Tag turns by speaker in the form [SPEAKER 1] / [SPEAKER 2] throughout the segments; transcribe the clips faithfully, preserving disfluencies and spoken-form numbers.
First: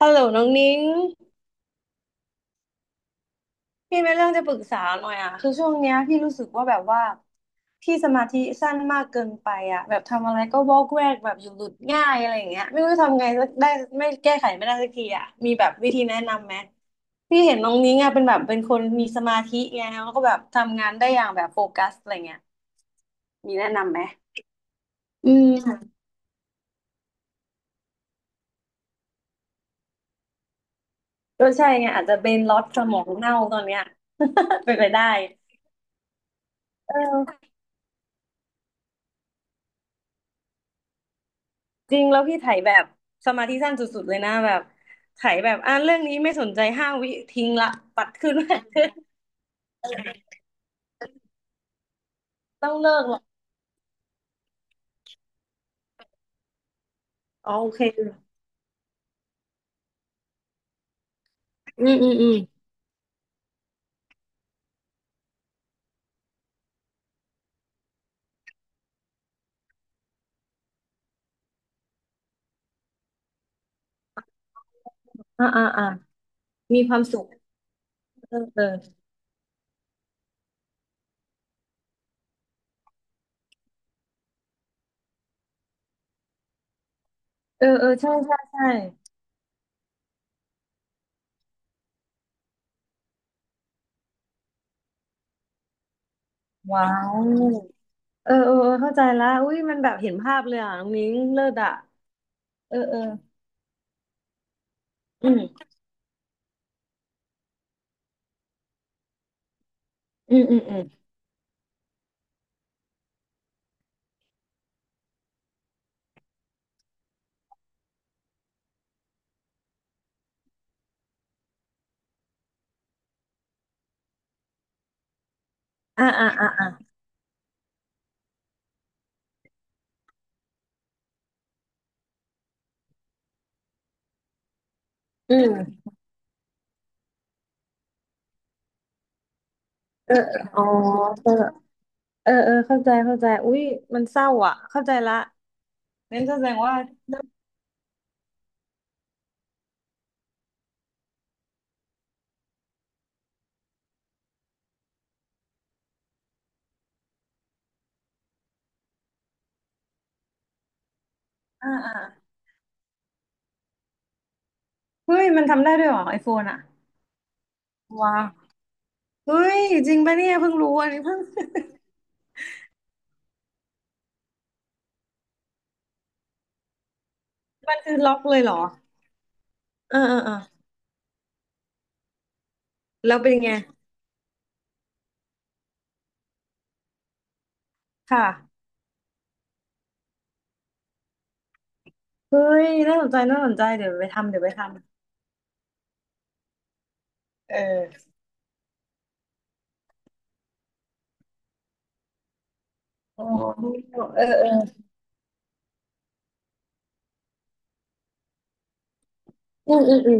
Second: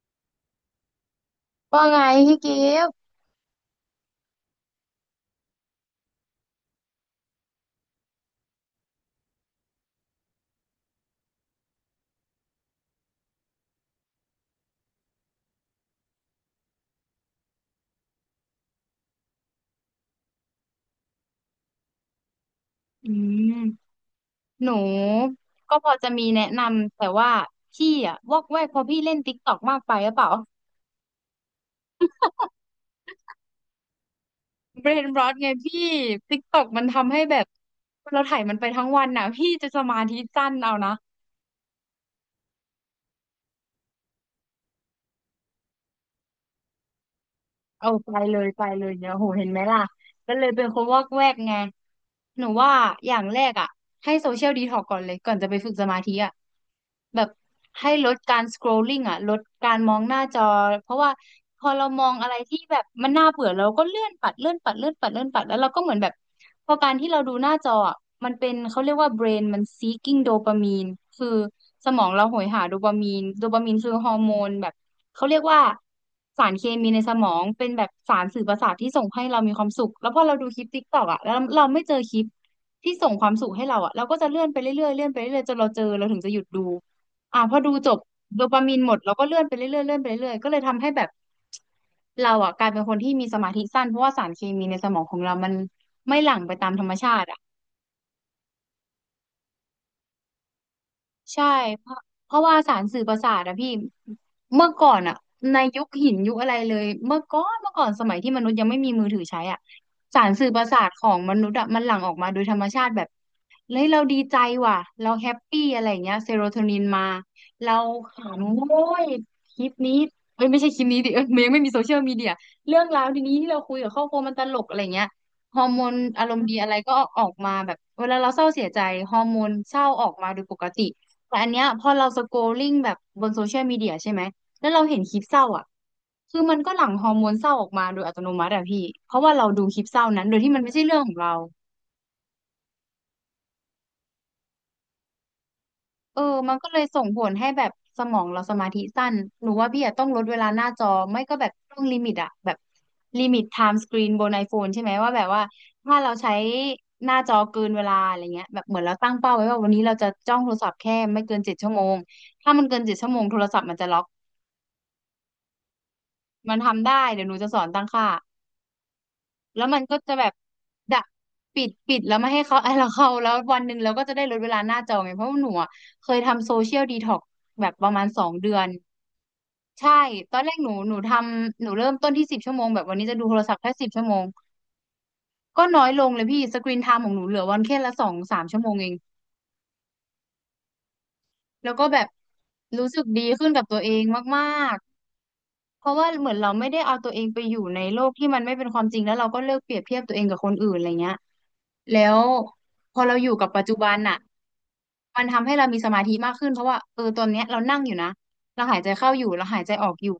[SPEAKER 1] ฮัลโหลน้องนิ้ง
[SPEAKER 2] ว่าไงพี่กิฟต์
[SPEAKER 1] พี่มีเรื่องจะปรึกษาหน่อยอ่ะคือช่วงเนี้ยพี่รู้สึกว่าแบบว่าพี่สมาธิสั้นมากเกินไปอ่ะแบบทำอะไรก็วอกแวกแบบอยู่หลุดง่ายอะไรอย่างเงี้ยไม่รู้ทำไงสักได้ไม่แก้ไขไม่ได้สักทีอ่ะมีแบบวิธีแนะนำไหมพี่เห็นน้องนิ้งอ่ะเป็นแบบเป็นคนมีสมาธิไงแล้วก็แบบทำงานได้อย่างแบบโฟกัสอะไรเงี้ย
[SPEAKER 2] อื
[SPEAKER 1] มีแนะนำ
[SPEAKER 2] ม
[SPEAKER 1] ไหม
[SPEAKER 2] หนู
[SPEAKER 1] อืม
[SPEAKER 2] ก็พอจะมีแนะนำแต่ว่าพี่อะวอกแวกเพราะพี่เล่นติ๊กตอกมากไปหรือเปล่า
[SPEAKER 1] ก็ใช่ไงอาจจะเป็นล็อตสมองเน่าตอนเนี้ย เป็นไป
[SPEAKER 2] เบร
[SPEAKER 1] ได้
[SPEAKER 2] นรอตไงพี่ติ๊กตอกมัน
[SPEAKER 1] เอ
[SPEAKER 2] ทำให้
[SPEAKER 1] อ
[SPEAKER 2] แบบเราถ่ายมันไปทั้งวันน่ะพี่จะสมาธิสั้นเอานะ
[SPEAKER 1] จริงแล้วพี่ไถแบบสมาธิสั้นสุดๆเลยนะแบบไถแบบอ่านเรื่องนี้ไม่สนใจห้าวิทิ้งละ
[SPEAKER 2] เอา
[SPEAKER 1] ปั
[SPEAKER 2] ไป
[SPEAKER 1] ดขึ้
[SPEAKER 2] เล
[SPEAKER 1] น
[SPEAKER 2] ยไปเลยเนี่ยโหเห็นไหมล่ะก็เลยเป็นคนวอกแวกไงหนู
[SPEAKER 1] ต้
[SPEAKER 2] ว่า
[SPEAKER 1] องเลิก
[SPEAKER 2] อย่างแร
[SPEAKER 1] ละ
[SPEAKER 2] กอ่ะให้โซเชียลดีท็อกก่อนเลยก่อนจะไปฝึกสมาธิอ่ะแบบ
[SPEAKER 1] อ๋อโอเค
[SPEAKER 2] ให้ลดการส c คร l ลิ่งอ่ะลดการมองหน้าจอเพราะว่าพอเรา
[SPEAKER 1] อืม
[SPEAKER 2] ม
[SPEAKER 1] อื
[SPEAKER 2] อง
[SPEAKER 1] มอื
[SPEAKER 2] อะไร
[SPEAKER 1] ม
[SPEAKER 2] ที่แบบมันน่าเบื่อเราก็เลื่อนปัดเลื่อนปัดเลื่อนปัดเลื่อนปัดแล้วเราก็เหมือนแบบพอการที่เราดูหน้าจออะมันเป็นเขาเรียกว่า brain มัน seeking โดปามีนคือสมองเราโหยหาโดปามีนโดปามีนคือฮอร์โมนแบบเขาเรียก
[SPEAKER 1] อ่า
[SPEAKER 2] ว่า
[SPEAKER 1] อ่าอ่า
[SPEAKER 2] สารเค
[SPEAKER 1] มี
[SPEAKER 2] มี
[SPEAKER 1] ค
[SPEAKER 2] ใน
[SPEAKER 1] วาม
[SPEAKER 2] ส
[SPEAKER 1] สุ
[SPEAKER 2] ม
[SPEAKER 1] ข
[SPEAKER 2] องเป็นแบบสาร
[SPEAKER 1] เอ
[SPEAKER 2] สื่อ
[SPEAKER 1] อ
[SPEAKER 2] ประ
[SPEAKER 1] เออ
[SPEAKER 2] สาทที่ส่งให้เรามีความสุขแล้วพอเราดูคลิปติ๊กตอกอ่ะแล้วเราไม่เจอคลิปที่ส่งความสุขให้เราอ่ะเราก็จะเลื่อนไปเรื่อยๆเลื่อนไปเรื่อยๆจนเราเจอเราถึงจะหยุดดูอ่ะพอ
[SPEAKER 1] เออ
[SPEAKER 2] ดู
[SPEAKER 1] เอ
[SPEAKER 2] จ
[SPEAKER 1] อ
[SPEAKER 2] บ
[SPEAKER 1] ใช่ใช่
[SPEAKER 2] โดปา
[SPEAKER 1] ใช่
[SPEAKER 2] มีนหมดเราก็เลื่อนไปเรื่อยๆเลื่อนไปเรื่อยๆก็เลยทำให้แบบเราอ่ะกลายเป็นคนที่มีสมาธิสั้นเพราะว่าสารเคมีในสมองของเรามันไม่หลั่งไปตามธร
[SPEAKER 1] ว้า
[SPEAKER 2] รมชา
[SPEAKER 1] ว
[SPEAKER 2] ติอะ
[SPEAKER 1] เออเออเออเข้าใจละอุ้ยมันแบบเห็นภาพเลยอ่ะน้องนิ้งเลิ
[SPEAKER 2] ใช่
[SPEAKER 1] ศอ่ะ
[SPEAKER 2] เพราะเพราะว่า
[SPEAKER 1] เอ
[SPEAKER 2] สา
[SPEAKER 1] อ
[SPEAKER 2] ร
[SPEAKER 1] เออ
[SPEAKER 2] สื่อประสาทอะพี่เมื่อก่อนอะ
[SPEAKER 1] อืม
[SPEAKER 2] ในยุคหินยุคอะไรเลยเมื่อก่อนเมื่อก่อนสมัยที่มนุษย์ยังไม่มีมือถือใช้อะสาร
[SPEAKER 1] อืม
[SPEAKER 2] สื่อ
[SPEAKER 1] อื
[SPEAKER 2] ป
[SPEAKER 1] ม
[SPEAKER 2] ระ
[SPEAKER 1] อื
[SPEAKER 2] สา
[SPEAKER 1] ม
[SPEAKER 2] ทของมนุษย์อะมันหลั่งออกมาโดยธรรมชาติแบบเฮ้ยเราดีใจว่ะเราแฮปปี้อะไรอย่างเงี้ยเซโรโทนินมาเราขำโอ้ยคลิปนี้เอ้ยไม่ใช่คลิปนี้ดิเอ้ยมันยังไม่มีโซเชียลมีเดียเรื่องราวดีนี้ที่เราคุยกับครอบครัวมันตลกอะไรเงี้ยฮอร์โมน
[SPEAKER 1] อ่า
[SPEAKER 2] อา
[SPEAKER 1] อ่า
[SPEAKER 2] รมณ์
[SPEAKER 1] อ่า
[SPEAKER 2] ดีอะไร
[SPEAKER 1] อ่า
[SPEAKER 2] ก็ออกมาแบบเวลาเราเศร้าเสียใจฮอร์โมนเศร้าออกมาโดยปกติ แต่อันเนี้ยพอเราสโกลลิ่งแบบบนโซเชียลมีเดียใช่ไหม แล้วเราเห็นคลิป
[SPEAKER 1] อื
[SPEAKER 2] เศร้าอ่ะ
[SPEAKER 1] ม
[SPEAKER 2] คือมันก็หลั่งฮอร์โมนเศร้าออกมาโดยอัตโนมัติอะพี่ เพราะว่าเราดูคลิปเศร้า
[SPEAKER 1] เออ
[SPEAKER 2] นั้นโด
[SPEAKER 1] เอ
[SPEAKER 2] ยที่
[SPEAKER 1] อ๋
[SPEAKER 2] มัน
[SPEAKER 1] อ
[SPEAKER 2] ไม่ใช่เรื่องของ
[SPEAKER 1] เอ
[SPEAKER 2] เรา
[SPEAKER 1] อเออเออเข้าใจเข้าใจอุ้ยมันเศร้าอ่ะเข้าใจละ
[SPEAKER 2] เอ
[SPEAKER 1] งั้
[SPEAKER 2] อ
[SPEAKER 1] นก็แสด
[SPEAKER 2] มัน
[SPEAKER 1] ง
[SPEAKER 2] ก็
[SPEAKER 1] ว่า
[SPEAKER 2] เลยส่งผลให้แบบสมองเราสมาธิสั้นหนูว่าพี่อะต้องลดเวลาหน้าจอ ไม่ก็แบบต้องลิมิตอะแบบลิมิตไทม์สกรีนบนไอโฟนใช่ไหมว่าแบบว่าถ้าเราใช้หน้าจอเกินเวลาอะไรเงี้ยแบบเหมือนเราตั้งเป้าไว้ว่าวันนี้เราจะจ้องโทรศัพท์แค่ไม่เกินเจ็ด
[SPEAKER 1] อ่า
[SPEAKER 2] ชั่วโม
[SPEAKER 1] อ่า
[SPEAKER 2] งถ้ามันเกินเจ็ดชั่วโมงโทรศัพท์มันจะล็อก
[SPEAKER 1] เฮ้ยมันทำได้ด้วยเหรอไอโฟน
[SPEAKER 2] มัน
[SPEAKER 1] อ่ะ
[SPEAKER 2] ทำได้ เดี๋ยวหนูจะสอนตั้งค่า
[SPEAKER 1] ว้าวเฮ้ย
[SPEAKER 2] แล้วมัน
[SPEAKER 1] จริ
[SPEAKER 2] ก็
[SPEAKER 1] ง
[SPEAKER 2] จะ
[SPEAKER 1] ปะ
[SPEAKER 2] แบ
[SPEAKER 1] เนี่
[SPEAKER 2] บ
[SPEAKER 1] ยเพิ่งรู้อัน
[SPEAKER 2] ดะ
[SPEAKER 1] นี้ เพิ่ง
[SPEAKER 2] ปิด ปิดแล้วไม่ให้เขา ไอ้เราเข้าแล้ววันหนึ่งเราก็จะได้ลดเวลาหน้าจอไง เพราะว่าหนูอะเคยทำโซเชียลดีท็อกแบ บ
[SPEAKER 1] มัน
[SPEAKER 2] ประ
[SPEAKER 1] คือ
[SPEAKER 2] มาณ
[SPEAKER 1] ล็อก
[SPEAKER 2] สอง
[SPEAKER 1] เลยเห
[SPEAKER 2] เดื
[SPEAKER 1] ร
[SPEAKER 2] อ
[SPEAKER 1] อ
[SPEAKER 2] น ใช่
[SPEAKER 1] เออเออเอ
[SPEAKER 2] ต
[SPEAKER 1] อ
[SPEAKER 2] อนแรกหนู หนูทำหนูเริ่มต้นที่สิบชั่วโมง แบบวันนี้
[SPEAKER 1] แล้
[SPEAKER 2] จะ
[SPEAKER 1] ว
[SPEAKER 2] ดู
[SPEAKER 1] เป็
[SPEAKER 2] โท
[SPEAKER 1] น
[SPEAKER 2] ร
[SPEAKER 1] ไง
[SPEAKER 2] ศัพท์แค่สิบชั่วโมง ก็น้อยลงเลยพี่สกรีนไทม์ของหนูเหลือวันแค่ละสอ
[SPEAKER 1] ค
[SPEAKER 2] งสามชั่ว
[SPEAKER 1] ่ะ
[SPEAKER 2] โมงเองแล้วก็แบบ
[SPEAKER 1] เฮ้ย
[SPEAKER 2] รู้
[SPEAKER 1] น่า
[SPEAKER 2] สึ
[SPEAKER 1] ส
[SPEAKER 2] ก
[SPEAKER 1] นใจ
[SPEAKER 2] ดี
[SPEAKER 1] น่า
[SPEAKER 2] ขึ้
[SPEAKER 1] ส
[SPEAKER 2] น
[SPEAKER 1] น
[SPEAKER 2] กั
[SPEAKER 1] ใจ
[SPEAKER 2] บตัว
[SPEAKER 1] เดี๋
[SPEAKER 2] เอ
[SPEAKER 1] ยว
[SPEAKER 2] ง
[SPEAKER 1] ไปทำเดี๋ย
[SPEAKER 2] มา
[SPEAKER 1] วไปทำ
[SPEAKER 2] ก เพราะว่าเหมือนเราไม่ได้เอาตัวเองไปอ
[SPEAKER 1] เ
[SPEAKER 2] ยู่ในโล
[SPEAKER 1] ออ
[SPEAKER 2] กที่มันไม่เป็นความจริงแล้วเราก็เลิกเปรียบเทียบตัวเองกับคนอื่นอะไรเงี้ยแล้วพอเรา
[SPEAKER 1] โอ้
[SPEAKER 2] อยู่กับปัจจุบันน่ะ
[SPEAKER 1] เออเออ
[SPEAKER 2] มันทำให้เรามีสมาธิมากขึ้นเพราะว่าเออตอนเนี้ยเรานั่งอยู่นะ เราหายใจเข้าอยู่ เราหายใจ
[SPEAKER 1] อืม
[SPEAKER 2] ออ
[SPEAKER 1] อื
[SPEAKER 2] ก
[SPEAKER 1] ม
[SPEAKER 2] อ
[SPEAKER 1] อื
[SPEAKER 2] ยู่
[SPEAKER 1] ม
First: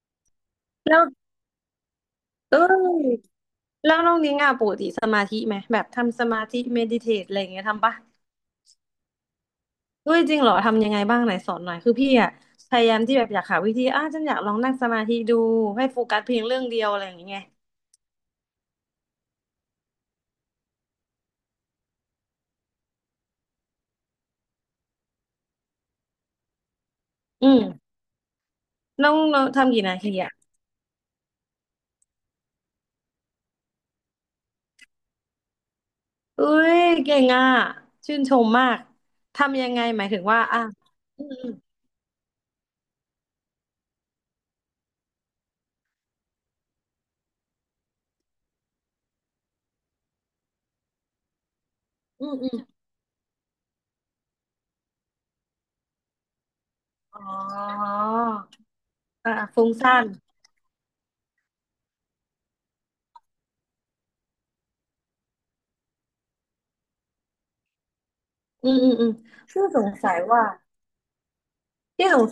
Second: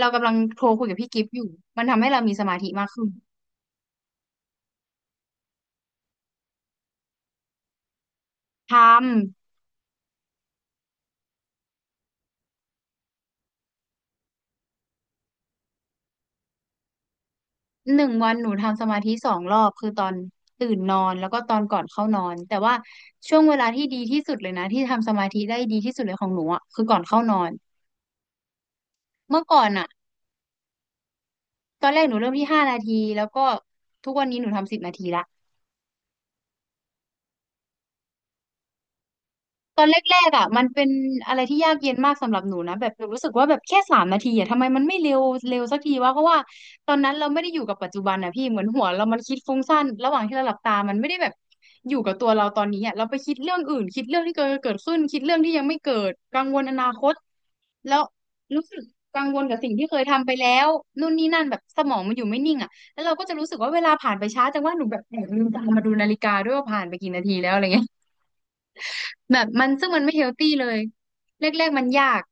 [SPEAKER 2] เรากำลังโทรคุยกั
[SPEAKER 1] แล้
[SPEAKER 2] บ
[SPEAKER 1] ว
[SPEAKER 2] พี่กิฟต์อยู่มันทำให้เรามีส
[SPEAKER 1] เ
[SPEAKER 2] มาธิมากขึ้น
[SPEAKER 1] ออแล้วน้องนิ้งอ่ะปกติสมาธิไหมแบบทำสมาธิเมดิเทตอะไรอย่างเงี้ยทำปะ
[SPEAKER 2] ทำ
[SPEAKER 1] เฮ้ยจริงเหรอทำยังไงบ้างไหนสอนหน่อยคือพี่อ่ะพยายามที่แบบอยากหาวิธีอ่ะฉันอยากลองนั่งสมาธิดูให้โฟกัสเพียงเรื่องเดียวอะไรอย่างเงี้ย
[SPEAKER 2] หนึ่งวันหนูทำสมาธิสองรอบคือตอนตื่นนอนแล้วก็ตอนก่อนเข้านอนแต่ว่าช่วงเวลาที่ดีที่สุดเลยนะที่ทำสมาธิได้ดีที่สุดเลยของหนูอ่ะคือก่อนเข้านอ
[SPEAKER 1] อื
[SPEAKER 2] น
[SPEAKER 1] ม น้อง
[SPEAKER 2] เมื่
[SPEAKER 1] เรา
[SPEAKER 2] อก่อน
[SPEAKER 1] ทำกี่
[SPEAKER 2] อะ
[SPEAKER 1] นาทีอ่ะ
[SPEAKER 2] ตอนแรกหนูเริ่มที่ห้านาที แล้วก็ทุกวันนี้หนูทำสิบนาทีละ
[SPEAKER 1] เอ้ยเก่งอ่ะชื่นชมมากทำยัง
[SPEAKER 2] ต
[SPEAKER 1] ไง
[SPEAKER 2] อนแ
[SPEAKER 1] หมาย
[SPEAKER 2] ร
[SPEAKER 1] ถึง
[SPEAKER 2] กๆ
[SPEAKER 1] ว่า
[SPEAKER 2] อ่ะ
[SPEAKER 1] อ่ะ
[SPEAKER 2] มันเป็น
[SPEAKER 1] อื
[SPEAKER 2] อะไร
[SPEAKER 1] ม
[SPEAKER 2] ที่ยากเย็นมากสำหรับหนูนะแบบหนูรู้สึกว่าแบบแค่สามนาทีอ่ะทำไมมันไม่เร็วเร็วสักทีวะเพราะว่าตอนนั้นเราไม่ได้อยู่กับปัจจุบันอ่ะพี่เหมือนหัวเรามันคิดฟุ้งซ่านระหว่างที่เราหลับตามันไม่ได้แบบอยู่กับ
[SPEAKER 1] อื
[SPEAKER 2] ตัว
[SPEAKER 1] ม
[SPEAKER 2] เรา
[SPEAKER 1] อืมอ
[SPEAKER 2] ตอนนี้
[SPEAKER 1] ม
[SPEAKER 2] อ่ะเราไปคิดเรื่องอื่นคิดเรื่องที่เกิดเกิดขึ้นคิดเรื่องที่ยังไม่เกิดกังวลอนาคต
[SPEAKER 1] อ๋อ
[SPEAKER 2] แล้วรู้สึกกัง
[SPEAKER 1] อ่ะ
[SPEAKER 2] วลกับ
[SPEAKER 1] ฟุ้
[SPEAKER 2] สิ่
[SPEAKER 1] ง
[SPEAKER 2] งที่เค
[SPEAKER 1] ซ่า
[SPEAKER 2] ย
[SPEAKER 1] น
[SPEAKER 2] ทำไปแล้วนู่นนี่นั่นแบบสมองมันอยู่ไม่นิ่งอ่ะแล้วเราก็จะรู้สึกว่าเวลาผ่านไปช้าจังว่าหนูแบบแอบลืมตามาดูนาฬิกาด้วยว่าผ่านไปกี่นาทีแล้วอะไรเงี้ย
[SPEAKER 1] อืมอืมอืม
[SPEAKER 2] แบบ
[SPEAKER 1] พี่
[SPEAKER 2] มัน
[SPEAKER 1] ส
[SPEAKER 2] ซึ่
[SPEAKER 1] ง
[SPEAKER 2] งมัน
[SPEAKER 1] สั
[SPEAKER 2] ไม่
[SPEAKER 1] ย
[SPEAKER 2] เฮล
[SPEAKER 1] ว่า
[SPEAKER 2] ตี้เลยแรกๆมันยา
[SPEAKER 1] พี่ส
[SPEAKER 2] ก
[SPEAKER 1] ง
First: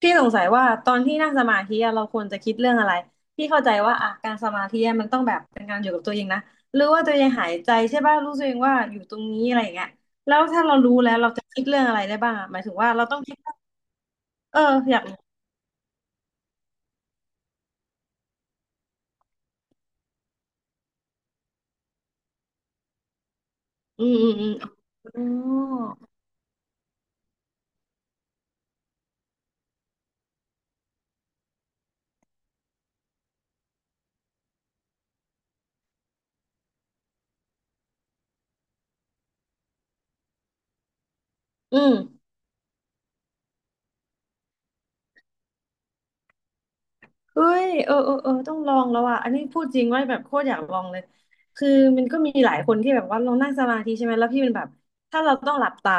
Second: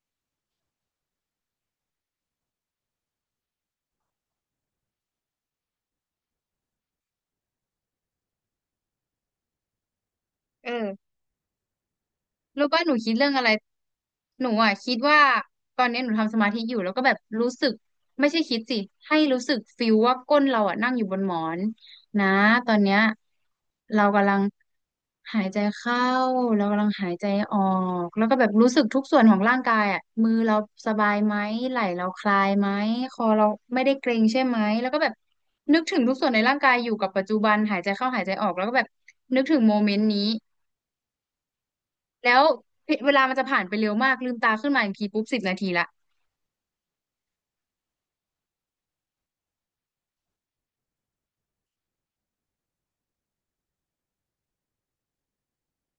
[SPEAKER 1] พี่สงสัยว่าตอนที่นั่งสมาธิอะเราควรจะคิดเรื่องอะไรพี่เข้าใจว่าอ่ะการสมาธิอะมันต้องแบบเป็นการอยู่กับตัวเองนะหรือว่าตัวเองหายใจใช่ป่ะรู้ตัวเองว่าอยู่ตรงนี้อะไรอย่างเงี้ยแล้วถ้า
[SPEAKER 2] เอ
[SPEAKER 1] เรา
[SPEAKER 2] อ
[SPEAKER 1] รู้แล้วเราจะคิดเรื่องอะไรได้บ้างอะหมาย
[SPEAKER 2] รู้
[SPEAKER 1] ถึง
[SPEAKER 2] ป่ะห
[SPEAKER 1] ว่า
[SPEAKER 2] นู
[SPEAKER 1] เรา
[SPEAKER 2] คิด
[SPEAKER 1] ต้อง
[SPEAKER 2] เรื่อ
[SPEAKER 1] คิ
[SPEAKER 2] ง
[SPEAKER 1] ด
[SPEAKER 2] อะไร
[SPEAKER 1] ว่า
[SPEAKER 2] หนู
[SPEAKER 1] เออ
[SPEAKER 2] อ่ะคิ
[SPEAKER 1] อ
[SPEAKER 2] ด
[SPEAKER 1] ยากรู้
[SPEAKER 2] ว่าตอนนี้หนูทำสมาธิอยู่แล้วก็แบบรู้สึกไม่ใช่คิดสิให้รู้สึกฟิลว่าก้นเราอ่ะนั่งอยู่บนหมอนนะตอนเนี้ยเรา
[SPEAKER 1] อืมอื
[SPEAKER 2] กำ
[SPEAKER 1] ม
[SPEAKER 2] ลัง
[SPEAKER 1] อืม อ๋
[SPEAKER 2] หายใจ
[SPEAKER 1] อ
[SPEAKER 2] เข้าเรากำลังหายใจออกแล้วก็แบบรู้สึกทุกส่วนของร่างกายอ่ะมือเราสบายไหมไหล่เราคลายไหมคอเราไม่ได้เกร็งใช่ไหมแล้วก็แบบนึกถึงทุกส่วนในร่างกายอยู่กับปัจจุบันหายใจเข้าหายใจออกแล้วก็แบบนึกถึงโมเมนต์นี้
[SPEAKER 1] อืม
[SPEAKER 2] แล้วเวลามันจะผ่านไปเร็วมาก ลืมตาขึ้นมาอีกทีปุ๊บสิบนาทีละ
[SPEAKER 1] เฮ้ยเออเออเออต้องลองแล้วอ่ะอันนี้พูดจริงว่าแบบโคตรอยากลองเลยคือมันก็มีหลายคนที่แบบว่าลองนั่งสมาธิใช่ไหมแล้วพี่เป็นแบบถ้าเราต้องหลับตา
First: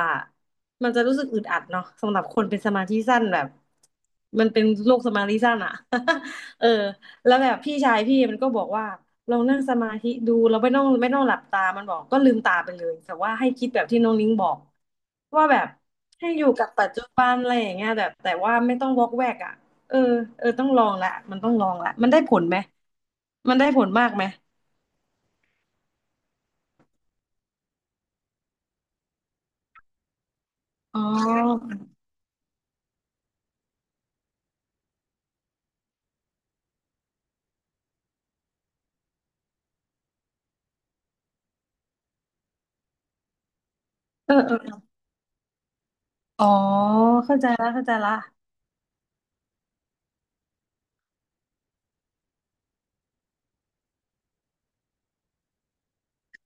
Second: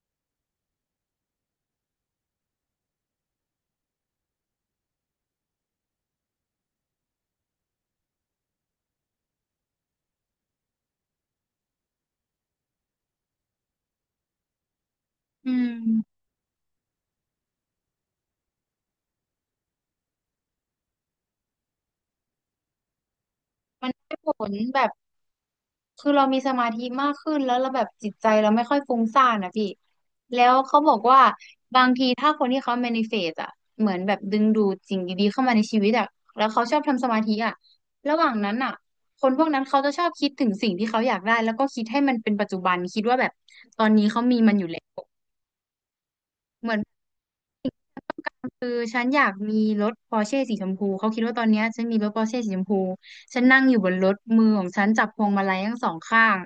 [SPEAKER 1] มันจะรู้สึกอึดอัดเนาะสำหรับคนเป็นสมาธิสั้นแบบมันเป็นโรคสมาธิสั้นอ่ะ เออแล้วแบบพี่ชายพี่มันก็บอกว่าลองนั่งสมาธิดูเราไม่ต้องไม่ต้องหลับตามันบอกก็ลืมตาไปเลยแต่ว่าให้คิดแบบที่น้องนิ้งบอกว่า
[SPEAKER 2] อื
[SPEAKER 1] แบบ
[SPEAKER 2] ม
[SPEAKER 1] ให้อยู่กับปัจจุบันอะไรอย่างเงี้ยแบบแต่ว่าไม่ต้องวอกแวกอ่ะ เออเออต้องลองละมันต้องลองละ มันได้ผลไหมมันได้ผ
[SPEAKER 2] มั
[SPEAKER 1] ล
[SPEAKER 2] น
[SPEAKER 1] มาก
[SPEAKER 2] ได้
[SPEAKER 1] ไหม
[SPEAKER 2] ผลแบบคือเรามีสมาธิมากขึ้นแล้วเราแบบจิตใจเราไม่ค่อยฟุ้งซ่านนะพี่แล้วเขาบอก
[SPEAKER 1] อ๋อ
[SPEAKER 2] ว่าบางทีถ้าคนที่เขา แมนิเฟสต์ อ่ะเหมือนแบบดึงดูดสิ่งดีๆเข้ามาในชีวิตอ่ะแล้วเขาชอบทำสมาธิอ่ะระหว่างนั้นอ่ะคนพวกนั้นเขาจะชอบคิดถึงสิ่งที่เขาอยากได้แล้วก็คิดให้มันเป็นปัจจุบันคิดว่าแบบตอนนี้เขา
[SPEAKER 1] เออ
[SPEAKER 2] มีมั
[SPEAKER 1] เอ
[SPEAKER 2] น
[SPEAKER 1] อ
[SPEAKER 2] อ
[SPEAKER 1] เอ
[SPEAKER 2] ยู่
[SPEAKER 1] อ
[SPEAKER 2] แล้ว
[SPEAKER 1] อ๋อ
[SPEAKER 2] เหมือน
[SPEAKER 1] เข้าใจละเข้าใจละ
[SPEAKER 2] คือฉันอยากมีรถปอร์เช่สีชมพูเขาคิดว่าตอนเนี้ยฉันมีรถปอร์เช่สีชมพูฉันนั่งอยู่บนรถมือของฉันจับพวงมาลัยทั้งสองข้าง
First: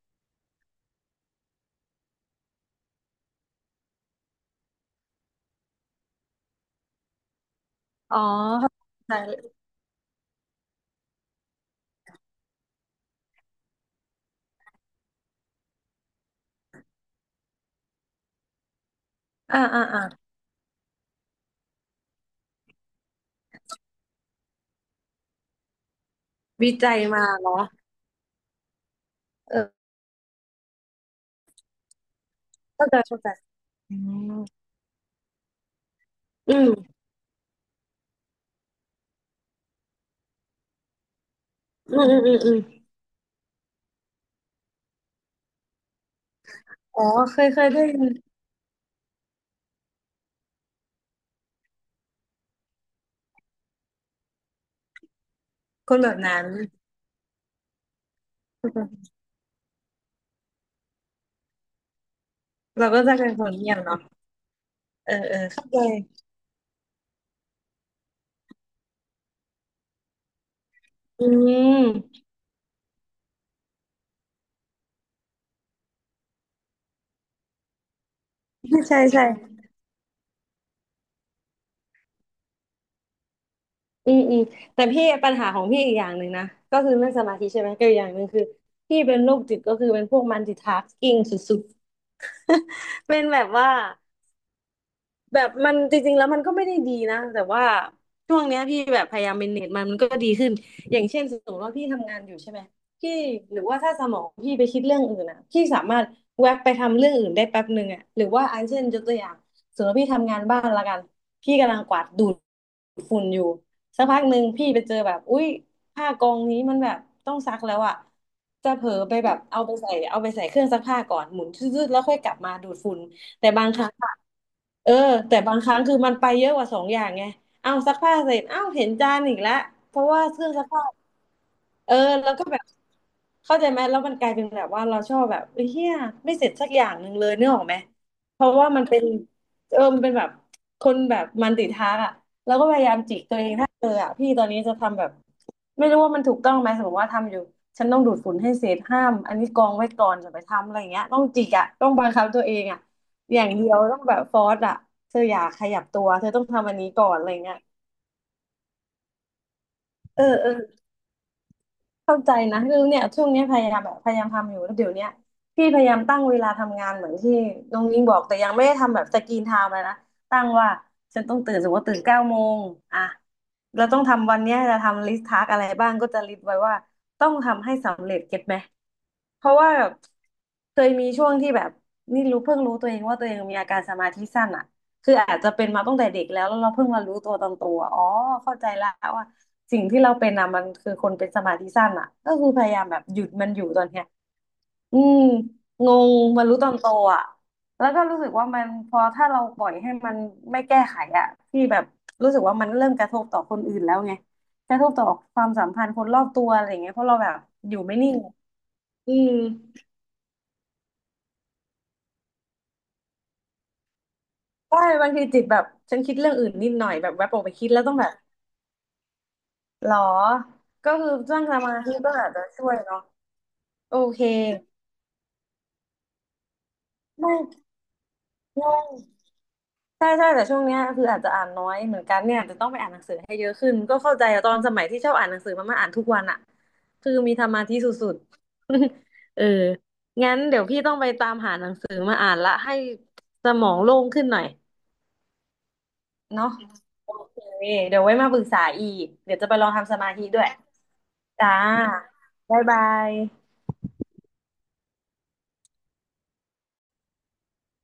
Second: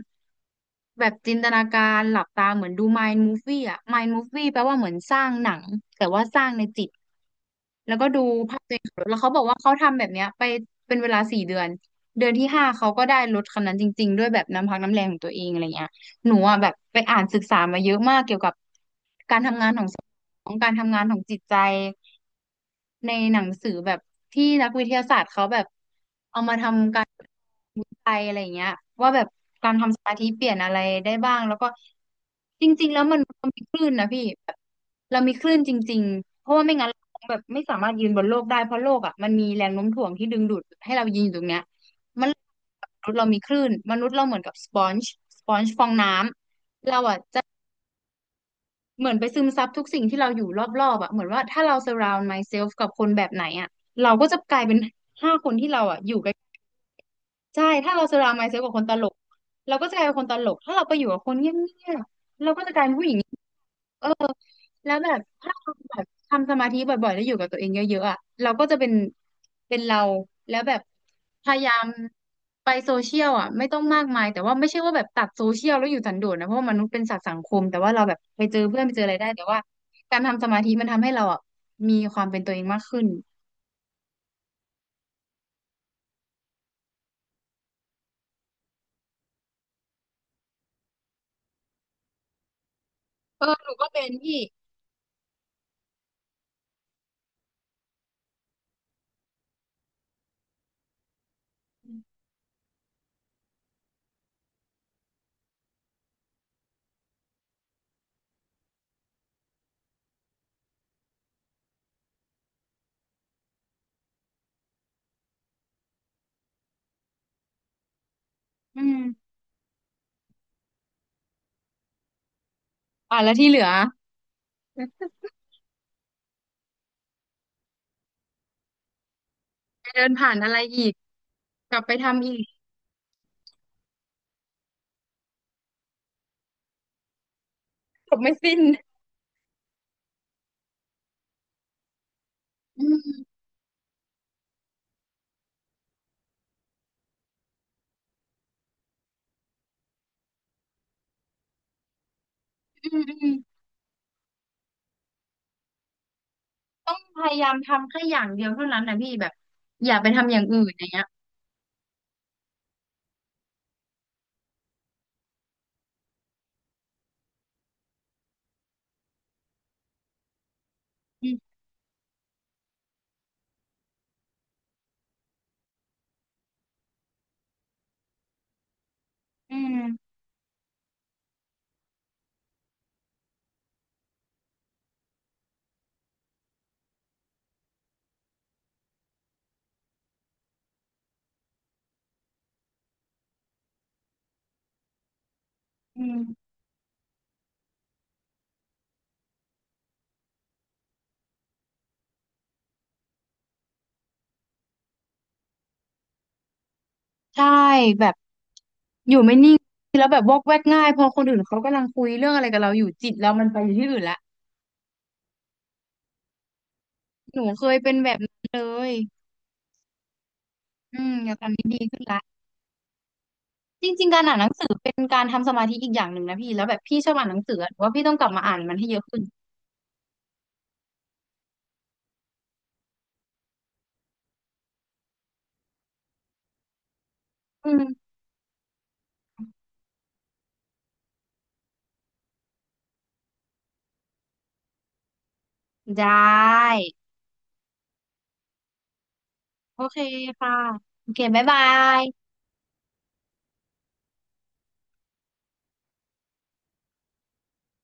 [SPEAKER 2] แบบจินตนาการหลับตาเหมือนดู Mind Movie อะ Mind Movie แปลว่าเหมือนสร้างหนังแต่ว่าสร้างในจิตแล้วก็
[SPEAKER 1] อ๋อ
[SPEAKER 2] ดูภาพตั
[SPEAKER 1] เข้า
[SPEAKER 2] วเองขับรถ
[SPEAKER 1] ใจ
[SPEAKER 2] แล้วเขา
[SPEAKER 1] ล
[SPEAKER 2] บอกว่า
[SPEAKER 1] ะ
[SPEAKER 2] เขาทำแบบเนี้ยไปเป็นเวลาสี่เดือนเดือนที่ห้าเขาก็ได้รถคันนั้นจริงๆด้วยแบบน้ำพักน้ำแรงของตัวเองอะไรเงี้ย หนูอ่ะแบบไปอ่านศึกษามาเยอะมากเกี่ยวกับการ
[SPEAKER 1] อ่า
[SPEAKER 2] ทำงานข
[SPEAKER 1] อ่า
[SPEAKER 2] องส
[SPEAKER 1] อ่า
[SPEAKER 2] มองการทำงานของจิตใจ ในหนังสือแบบที่นักวิทยาศาสตร์เขาแบบเอามา
[SPEAKER 1] วิจั
[SPEAKER 2] ทำ
[SPEAKER 1] ย
[SPEAKER 2] การ
[SPEAKER 1] มาเหรอ
[SPEAKER 2] วิจัยอะไรอย่างเงี้ยว่าแบบ
[SPEAKER 1] เออ
[SPEAKER 2] การทำสมาธิเปลี่ยนอะไรได้บ้างแล้วก็จริ
[SPEAKER 1] เข้า
[SPEAKER 2] งๆ
[SPEAKER 1] ใจ
[SPEAKER 2] แล้วมั
[SPEAKER 1] เข้า
[SPEAKER 2] น
[SPEAKER 1] ใจ
[SPEAKER 2] มันมีคลื่น
[SPEAKER 1] อื
[SPEAKER 2] นะพี่แบบ
[SPEAKER 1] ม
[SPEAKER 2] เรามีคลื่นจริงๆเพ
[SPEAKER 1] อื
[SPEAKER 2] ราะว่า
[SPEAKER 1] ม
[SPEAKER 2] ไม่งั้นเราคงแบบไม่สามารถยืนบนโลกได้เพราะโลกอ่ะมันมีแรงโน้มถ่วงที่ดึงดูดให้เรายืนอยู่ตรงเนี้ย
[SPEAKER 1] อืมอืม
[SPEAKER 2] มัน
[SPEAKER 1] อืมอม
[SPEAKER 2] มนุษย์เรามีคลื่นมนุษย์เราเหมือนกับสปอนจ์สปอนจ์ฟองน้ำเรา
[SPEAKER 1] อ๋อ
[SPEAKER 2] อ่ะ
[SPEAKER 1] เค
[SPEAKER 2] จะ
[SPEAKER 1] ยเคยได้ยิน
[SPEAKER 2] เหมือนไปซึมซับทุกสิ่งที่เราอยู่รอบๆอ่ะเหมือนว่าถ้าเรา surround myself กับคนแบบไหนอ่ะเราก็จะกลายเป็นห้าคนที่เรา
[SPEAKER 1] คน
[SPEAKER 2] อ่ะ
[SPEAKER 1] แบ
[SPEAKER 2] อ
[SPEAKER 1] บ
[SPEAKER 2] ยู่ใก
[SPEAKER 1] นั้น
[SPEAKER 2] ล้ใช่ถ้าเรา surround myself กับคนตลกเราก็จะกลายเป็นคนตลกถ้าเราไปอยู่กับคนเงียบๆเราก็จะกลาย
[SPEAKER 1] เรา
[SPEAKER 2] เป็น
[SPEAKER 1] ก็
[SPEAKER 2] ผู้หญิ
[SPEAKER 1] จะ
[SPEAKER 2] ง
[SPEAKER 1] เป็นคนเงียบเนาะ
[SPEAKER 2] แล้วแบ
[SPEAKER 1] เออ
[SPEAKER 2] บ
[SPEAKER 1] เออ
[SPEAKER 2] ถ้า
[SPEAKER 1] เข้า
[SPEAKER 2] เรา
[SPEAKER 1] ใจ
[SPEAKER 2] แบบทำสมาธิบ่อยๆแล้วอยู่กับตัวเองเยอะๆอ่ะเราก็จะเป็นเป็นเราแล้วแบบ
[SPEAKER 1] อื
[SPEAKER 2] พยายาม
[SPEAKER 1] ม
[SPEAKER 2] ไปโซเชียลอ่ะไม่ต้องมากมายแต่ว่าไม่ใช่ว่าแบบตัดโซเชียลแล้วอยู่สันโดษนะเพราะว่ามนุษย์เป็นสัตว์สังคมแต่ว่าเราแบบไปเจอเพื่อนไป
[SPEAKER 1] ใช่
[SPEAKER 2] เจออะไร
[SPEAKER 1] ใช่
[SPEAKER 2] ได้แต่ว่าการทำสมาธิมันทำให้เราอ่ะมีความเป็นตัวเองมากขึ้น
[SPEAKER 1] อืมอืมแต่พี่ปัญหาของพี่อีกอย่างหนึ่งนะก็คือเรื่องสมาธิใช่ไหมก็อีกอย่างหนึ่งคือพี่เป็นโรคจิตก็คือเป็นพวกมัลติทาสกิ้งสุดๆเป็นแบ
[SPEAKER 2] เออ
[SPEAKER 1] บ
[SPEAKER 2] ห
[SPEAKER 1] ว่า
[SPEAKER 2] นูก็เป็นพี่
[SPEAKER 1] แบบมันจริงๆแล้วมันก็ไม่ได้ดีนะแต่ว่าช่วงเนี้ยพี่แบบพยายามเมนเนจมันมันก็ดีขึ้นอย่างเช่นสมมติว่าพี่ทำงานอยู่ใช่ไหมพี่หรือว่าถ้าสมองพี่ไปคิดเรื่องอื่นอ่ะพี่สามารถแวบไปทำเรื่องอื่นได้แป๊บหนึ่งอ่ะหรือว่าอันเช่นยกตัวอย่างสมมติว่าพี่ทำงานบ้านละกันพี่กำลังกวาดดูดฝุ่นอยู่สักพักหนึ่งพี่ไปเจอแบบอุ๊ยผ้ากองนี้มันแบบต้องซักแล้วอ่ะจะ
[SPEAKER 2] อื
[SPEAKER 1] เผลอ
[SPEAKER 2] ม
[SPEAKER 1] ไปแบบเอาไปใส่เอาไปใส่เครื่องซักผ้าก่อนหมุนชืดๆแล้วค่อยกลับมาดูดฝุ่น
[SPEAKER 2] อ่ะแล้ว
[SPEAKER 1] แต่
[SPEAKER 2] ที่เหลื
[SPEAKER 1] บา
[SPEAKER 2] อ
[SPEAKER 1] งครั้งอะเออแต่บางครั้งคือมันไปเยอะกว่าสองอย่างไงเอาซักผ้าเสร็จ เอ้าเห็นจานอีกแล้ว
[SPEAKER 2] ไป
[SPEAKER 1] เพ
[SPEAKER 2] เดิ
[SPEAKER 1] ราะ
[SPEAKER 2] น
[SPEAKER 1] ว่า
[SPEAKER 2] ผ่าน
[SPEAKER 1] เครื่
[SPEAKER 2] อะ
[SPEAKER 1] อง
[SPEAKER 2] ไร
[SPEAKER 1] ซัก
[SPEAKER 2] อี
[SPEAKER 1] ผ้า
[SPEAKER 2] กกลับ
[SPEAKER 1] เอ
[SPEAKER 2] ไป
[SPEAKER 1] อ
[SPEAKER 2] ทำ
[SPEAKER 1] แล้
[SPEAKER 2] อี
[SPEAKER 1] วก็
[SPEAKER 2] ก
[SPEAKER 1] แบบเข้าใจไหมแล้วมันกลายเป็นแบบว่าเราชอบแบบเฮยเหียไม่เสร็จสักอย่างหนึ่งเลยนึกออกไหม
[SPEAKER 2] จบไม่
[SPEAKER 1] เพราะ
[SPEAKER 2] สิ้น
[SPEAKER 1] ว่ามันเป็นเออมันเป็นแบบคนแบบมันติดทักอ่ะแล้วก็พ
[SPEAKER 2] อื
[SPEAKER 1] ยายามจิ
[SPEAKER 2] ม
[SPEAKER 1] กตัวเองถ้าเอออ่ะพี่ตอนนี้จะทำแบบไม่รู้ว่ามันถูกต้องไหมสมมติว่าทำอยู่ฉันต้องดูดฝุ่นให้เสร็จห้ามอันนี้กองไว้ก่อนจะไปทำอะไรอย่างเงี้ยต้องจิกอ่ะต้องบังคับตัวเองอ่ะ
[SPEAKER 2] อืมอืม
[SPEAKER 1] อย่างเดียวต้องแบบฟอร์สอ่ะเธออย่าขยับตัวเธอต้องทำอันนี้
[SPEAKER 2] ต้อง
[SPEAKER 1] ก่อน
[SPEAKER 2] พ
[SPEAKER 1] อะไร
[SPEAKER 2] ยายา
[SPEAKER 1] เงี้
[SPEAKER 2] ม
[SPEAKER 1] ย
[SPEAKER 2] ทำแค่อย่างเดียวเท่านั้นนะพี่แบบอย่าไป
[SPEAKER 1] เออ
[SPEAKER 2] ทำอย่าง
[SPEAKER 1] เออ
[SPEAKER 2] อื่นอย่างเงี้ย
[SPEAKER 1] เข้าใจนะคือเนี่ยช่วงเนี้ยพยายามแบบพยายามทำอยู่แล้วเดี๋ยวเนี้ยพี่พยายามตั้งเวลาทำงานเหมือนที่น้องนิ้งบอกแต่ยังไม่ได้ทำแบบสกรีนไทม์เลยนะตั้งว่าฉัน
[SPEAKER 2] อื
[SPEAKER 1] ต้องตื่
[SPEAKER 2] ม
[SPEAKER 1] นสมมติว่าตื่นเก้าโมงอ่ะเราต้องทำวันเนี้ยจะทำลิสต์ทาสอะไรบ้างก็จะลิสต์ไว้ว่าต้องทำให้สำเร็จเก็ตไหมเพ
[SPEAKER 2] อื
[SPEAKER 1] ราะว่า
[SPEAKER 2] ม
[SPEAKER 1] เคยมีช่วงที่แบบนี่รู้เพิ่งรู้ตัวเองว่าตัวเองมีอาการสมาธิสั้นอ่ะคืออาจจะเป็นมาตั้งแต่เด็กแล้วแล้วเราเพิ่งมารู้ตัวตอนโตอะอ๋อเข้าใจแล้วว่า สิ่งที่เราเป็นอ่ะมันคือคนเป็นสมาธิสั้นอ่ะก็คือพยายามแบบหยุดมันอยู่ตอนเนี้ยอืมง
[SPEAKER 2] อื
[SPEAKER 1] งมา
[SPEAKER 2] ม
[SPEAKER 1] รู้ตอนโตอ่ะแล้วก็รู้สึกว่ามันพอถ้าเราปล่อยให้มันไม่แก้ไขอ่ะที่แบบรู้สึกว่ามันเริ่มกระทบต่อคนอื่นแล้วไงกระทบต่อความสัมพันธ์คนรอบตัวอะไรอย่างเงี้ยเพราะเราแบบ
[SPEAKER 2] ใช่
[SPEAKER 1] อยู่ไม่
[SPEAKER 2] แบ
[SPEAKER 1] นิ่
[SPEAKER 2] บ
[SPEAKER 1] ง
[SPEAKER 2] อ
[SPEAKER 1] อื
[SPEAKER 2] ยู่
[SPEAKER 1] ม
[SPEAKER 2] ไม่นิ่งแล้วแบบวอกแวกง่ายพอคนอื่นเขากำลังคุยเรื่องอะไรกับเราอยู่จิตเรามันไปอยู่ที่อื่นละ
[SPEAKER 1] ใช่บางทีจิตแบบฉันคิดเรื่องอื่นนิดหน่อยแบบแวบ
[SPEAKER 2] ห
[SPEAKER 1] อ
[SPEAKER 2] นู
[SPEAKER 1] อกไป
[SPEAKER 2] เค
[SPEAKER 1] คิด
[SPEAKER 2] ย
[SPEAKER 1] แล้ว
[SPEAKER 2] เป็
[SPEAKER 1] ต้อ
[SPEAKER 2] น
[SPEAKER 1] งแบ
[SPEAKER 2] แบ
[SPEAKER 1] บ
[SPEAKER 2] บนั้นเลย
[SPEAKER 1] หรอก็
[SPEAKER 2] อื
[SPEAKER 1] คื
[SPEAKER 2] ม
[SPEAKER 1] อ
[SPEAKER 2] อยา
[SPEAKER 1] ส
[SPEAKER 2] ก
[SPEAKER 1] ร้าง
[SPEAKER 2] ทำ
[SPEAKER 1] ส
[SPEAKER 2] ให้
[SPEAKER 1] มา
[SPEAKER 2] ดี
[SPEAKER 1] ธิ
[SPEAKER 2] ขึ้น
[SPEAKER 1] ก็
[SPEAKER 2] ละ
[SPEAKER 1] อาจจะช่วยเนาะ
[SPEAKER 2] จ
[SPEAKER 1] โอ
[SPEAKER 2] ริงๆ
[SPEAKER 1] เค
[SPEAKER 2] การอ่านหนังสือเป็นการทำสมาธิอีกอย่างหนึ่งนะพี่แล้วแบบพี่ชอบอ่านห
[SPEAKER 1] ไม่
[SPEAKER 2] นังสือหรือว่าพี่ต้องกลับมาอ่านมันให้
[SPEAKER 1] งง
[SPEAKER 2] เยอะขึ้น
[SPEAKER 1] ใช่ใช่แต่ช่วงเนี้ยคืออาจจะอ่านน้อยเหมือนกันเนี่ยอาจจะต้องไปอ่านหนังสือให้เยอะขึ้นก็เข้าใจอะตอนสมัยที่ชอบอ่านหนังสือมันมาอ่านทุกวันอะคือมีธรร
[SPEAKER 2] อื
[SPEAKER 1] มาี่
[SPEAKER 2] ม
[SPEAKER 1] สุดๆ เอองั้นเดี๋ยวพี่ต้องไปตามหาหนังสือมาอ่านละให้สมองโล่งขึ้นหน่อย
[SPEAKER 2] ได
[SPEAKER 1] เนาะ
[SPEAKER 2] ้
[SPEAKER 1] โอเคเดี๋ยวไว้มาปรึกษาอีกเดี๋ยวจะไปลอง
[SPEAKER 2] โอ
[SPEAKER 1] ทำส
[SPEAKER 2] เค
[SPEAKER 1] มาธิด้วย
[SPEAKER 2] ค่ะโอเคบ๊าย
[SPEAKER 1] จ้า
[SPEAKER 2] บาย
[SPEAKER 1] บ๊ายบาย